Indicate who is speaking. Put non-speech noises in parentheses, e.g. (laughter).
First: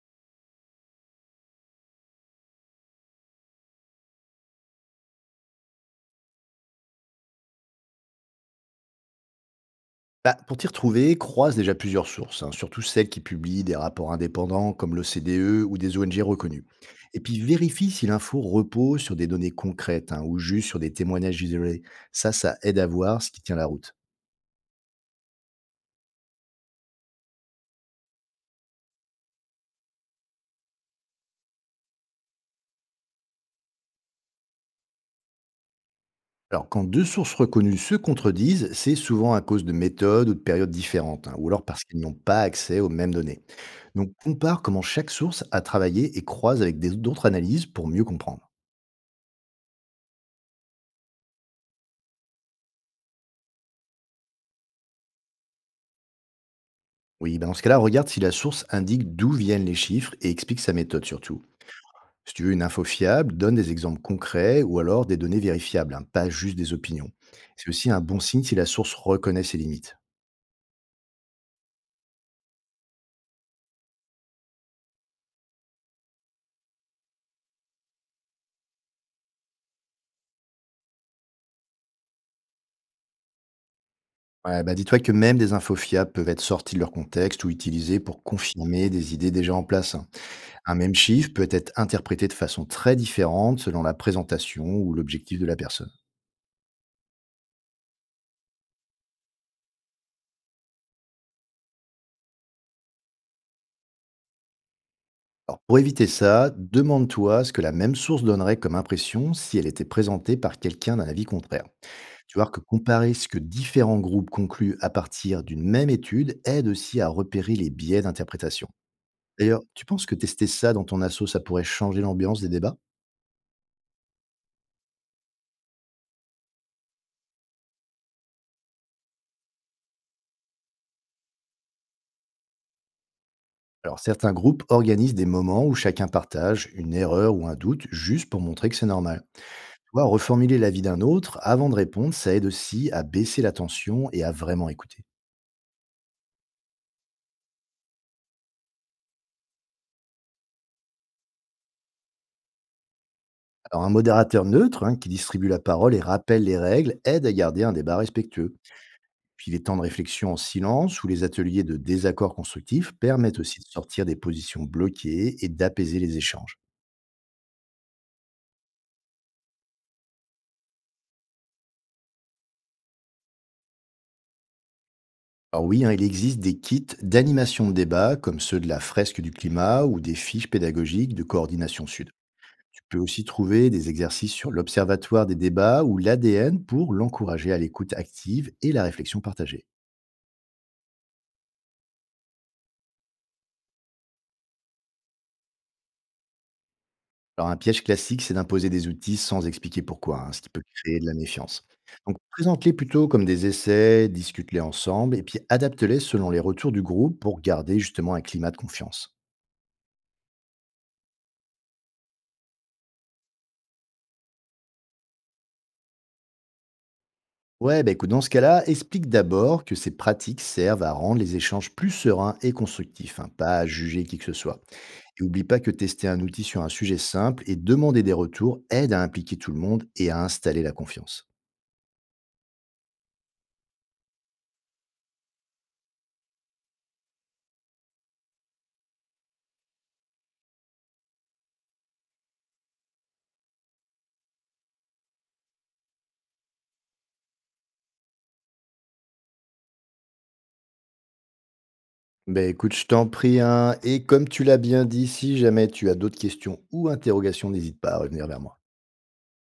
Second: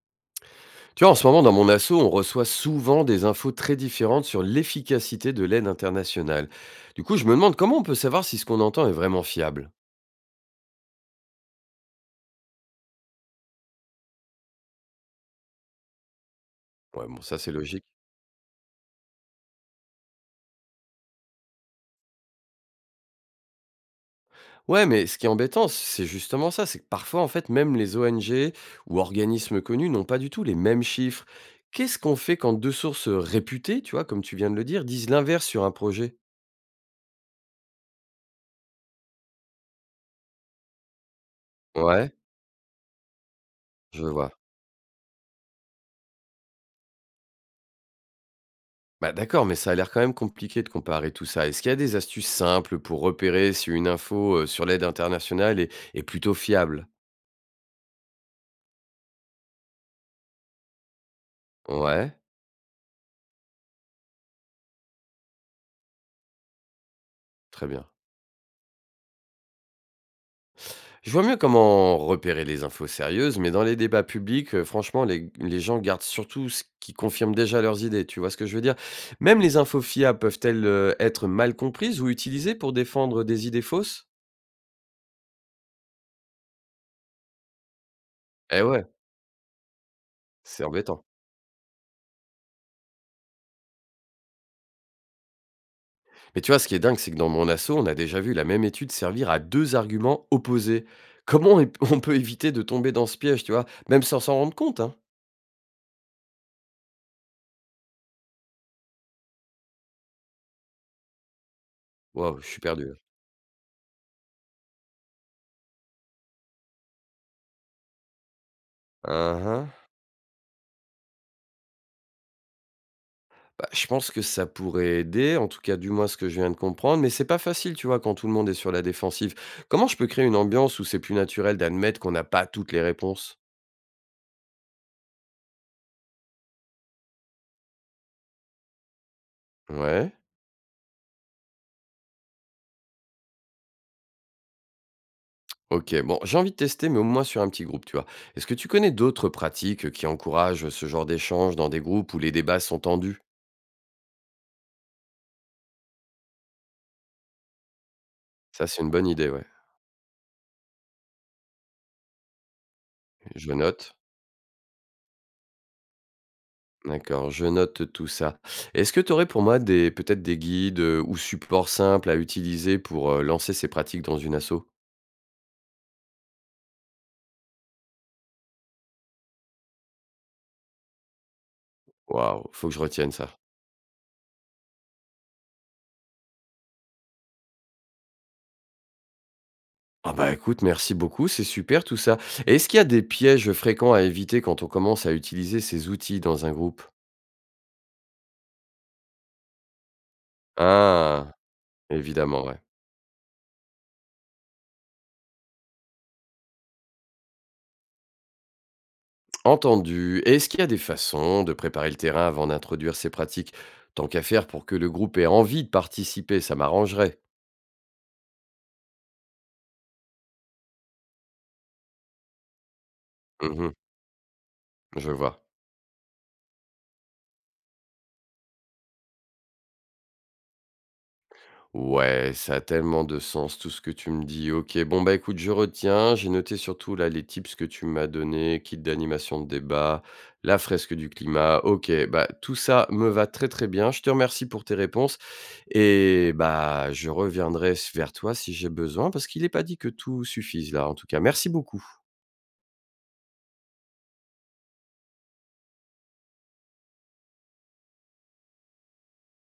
Speaker 1: Tu vois, en ce moment, dans mon assaut, on reçoit souvent des infos très différentes sur l'efficacité de l'aide internationale. Du coup, je me demande comment on peut savoir si ce qu'on entend est vraiment fiable.
Speaker 2: Bah, pour t'y retrouver, croise déjà plusieurs sources, hein, surtout celles qui publient des rapports indépendants comme l'OCDE ou des ONG reconnues.
Speaker 1: Ouais,
Speaker 2: Et
Speaker 1: bon, ça
Speaker 2: puis
Speaker 1: c'est logique.
Speaker 2: vérifie si l'info repose sur des données concrètes hein, ou juste sur des témoignages isolés. Ça aide à voir ce qui tient la route.
Speaker 1: Ouais, mais ce qui est embêtant, c'est justement ça, c'est que parfois, en fait, même les ONG ou organismes connus n'ont pas du tout les mêmes chiffres. Qu'est-ce qu'on fait quand deux sources réputées, tu vois, comme tu viens de le dire, disent l'inverse sur un projet?
Speaker 2: Alors quand deux sources reconnues se contredisent, c'est souvent à cause de méthodes ou de périodes différentes, hein, ou alors parce qu'ils n'ont
Speaker 1: Ouais,
Speaker 2: pas accès aux mêmes données.
Speaker 1: je
Speaker 2: Donc
Speaker 1: vois.
Speaker 2: compare comment chaque source a travaillé et croise avec d'autres analyses pour mieux comprendre.
Speaker 1: Bah d'accord, mais ça a l'air quand même compliqué de comparer tout ça. Est-ce qu'il y a des astuces simples pour repérer si une info sur l'aide internationale est, est plutôt fiable?
Speaker 2: Oui, bah dans ce cas-là, regarde si la source indique d'où viennent les chiffres et explique sa méthode surtout.
Speaker 1: Ouais,
Speaker 2: Si tu veux une info fiable, donne des exemples concrets ou alors des données vérifiables, hein, pas juste des opinions.
Speaker 1: très
Speaker 2: C'est
Speaker 1: bien.
Speaker 2: aussi un bon signe si la source reconnaît ses limites.
Speaker 1: Je vois mieux comment repérer les infos sérieuses, mais dans les débats publics, franchement, les gens gardent surtout ce qui confirme déjà leurs idées, tu vois ce que je veux dire? Même les infos fiables peuvent-elles être mal comprises ou utilisées pour défendre des idées fausses?
Speaker 2: Ouais, bah dis-toi que même des infos fiables peuvent être sorties de leur contexte ou utilisées pour
Speaker 1: Eh ouais,
Speaker 2: confirmer des idées déjà en place, hein.
Speaker 1: c'est
Speaker 2: Un même
Speaker 1: embêtant.
Speaker 2: chiffre peut être interprété de façon très différente selon la présentation ou l'objectif de la personne.
Speaker 1: Mais tu vois, ce qui est dingue, c'est que dans mon assaut, on a déjà vu la même étude servir à deux arguments opposés. Comment on (laughs) on peut éviter de tomber dans ce piège, tu vois, même sans s'en rendre compte, hein?
Speaker 2: Alors, pour éviter ça, demande-toi ce que la même source donnerait comme impression si elle était présentée par quelqu'un d'un avis contraire. Tu
Speaker 1: Waouh,
Speaker 2: vois
Speaker 1: je
Speaker 2: que
Speaker 1: suis perdu là.
Speaker 2: comparer ce que différents groupes concluent à partir d'une même étude aide aussi à repérer les biais d'interprétation.
Speaker 1: Hein,
Speaker 2: D'ailleurs,
Speaker 1: hein.
Speaker 2: tu penses que tester ça dans ton asso, ça pourrait changer l'ambiance des débats?
Speaker 1: Bah, je pense que ça pourrait aider, en tout cas du moins ce que je viens de comprendre, mais c'est pas facile, tu vois, quand tout le monde est sur la défensive. Comment je peux créer une ambiance où c'est plus naturel d'admettre qu'on n'a pas toutes les réponses?
Speaker 2: Alors, certains groupes organisent des moments où chacun partage une erreur ou un doute juste pour montrer que c'est normal. Tu vois,
Speaker 1: Ouais.
Speaker 2: reformuler l'avis d'un autre avant de répondre, ça aide aussi à baisser la tension et à vraiment écouter.
Speaker 1: Ok, bon, j'ai envie de tester, mais au moins sur un petit groupe, tu vois. Est-ce que tu connais d'autres pratiques qui encouragent ce genre d'échange dans des groupes où les débats sont tendus?
Speaker 2: Alors, un modérateur neutre hein, qui distribue la parole et rappelle les règles aide à garder un débat respectueux.
Speaker 1: Ça, c'est une bonne idée, ouais.
Speaker 2: Puis les temps de réflexion en silence ou les ateliers de désaccord constructif permettent
Speaker 1: Je
Speaker 2: aussi de
Speaker 1: note.
Speaker 2: sortir des positions bloquées et d'apaiser les échanges.
Speaker 1: D'accord, je note tout ça. Est-ce que tu aurais pour moi des peut-être des guides, ou supports simples à utiliser pour, lancer ces pratiques dans une asso?
Speaker 2: Alors oui, hein, il existe des kits d'animation de débat comme ceux de la fresque du climat ou des fiches pédagogiques de coordination sud.
Speaker 1: Waouh, faut que je
Speaker 2: Tu peux
Speaker 1: retienne
Speaker 2: aussi
Speaker 1: ça.
Speaker 2: trouver des exercices sur l'observatoire des débats ou l'ADN pour l'encourager à l'écoute active et la réflexion partagée.
Speaker 1: Ah bah, écoute, merci beaucoup, c'est super tout ça. Et est-ce qu'il y a des pièges fréquents à éviter quand on commence à utiliser ces outils dans un groupe?
Speaker 2: Alors un piège classique, c'est d'imposer des outils sans expliquer pourquoi, hein, ce qui peut créer de la
Speaker 1: Ah!
Speaker 2: méfiance. Donc
Speaker 1: Évidemment, ouais.
Speaker 2: présente-les plutôt comme des essais, discute-les ensemble, et puis adapte-les selon les retours du groupe pour garder justement un climat de confiance.
Speaker 1: Entendu. Et est-ce qu'il y a des façons de préparer le terrain avant d'introduire ces pratiques? Tant qu'à faire pour que le groupe ait envie de participer, ça m'arrangerait.
Speaker 2: Ouais, bah écoute, dans ce cas-là, explique d'abord que ces pratiques servent à rendre les échanges plus sereins et constructifs, hein, pas à
Speaker 1: Mmh.
Speaker 2: juger qui que ce soit.
Speaker 1: Je
Speaker 2: Et oublie
Speaker 1: vois.
Speaker 2: pas que tester un outil sur un sujet simple et demander des retours aide à impliquer tout le monde et à installer la confiance.
Speaker 1: Ouais, ça a tellement de sens tout ce que tu me dis. Ok, bon bah écoute, je retiens. J'ai noté surtout là les tips que tu m'as donnés, kit d'animation de débat, la fresque du climat. Ok, bah tout ça me va très très bien. Je te remercie pour tes réponses et bah je reviendrai vers toi si j'ai besoin parce qu'il n'est pas dit que tout suffise là. En tout cas, merci beaucoup.
Speaker 2: Ben écoute, je t'en prie, hein. Et comme tu l'as bien dit, si jamais tu as d'autres questions ou interrogations, n'hésite pas à revenir vers moi.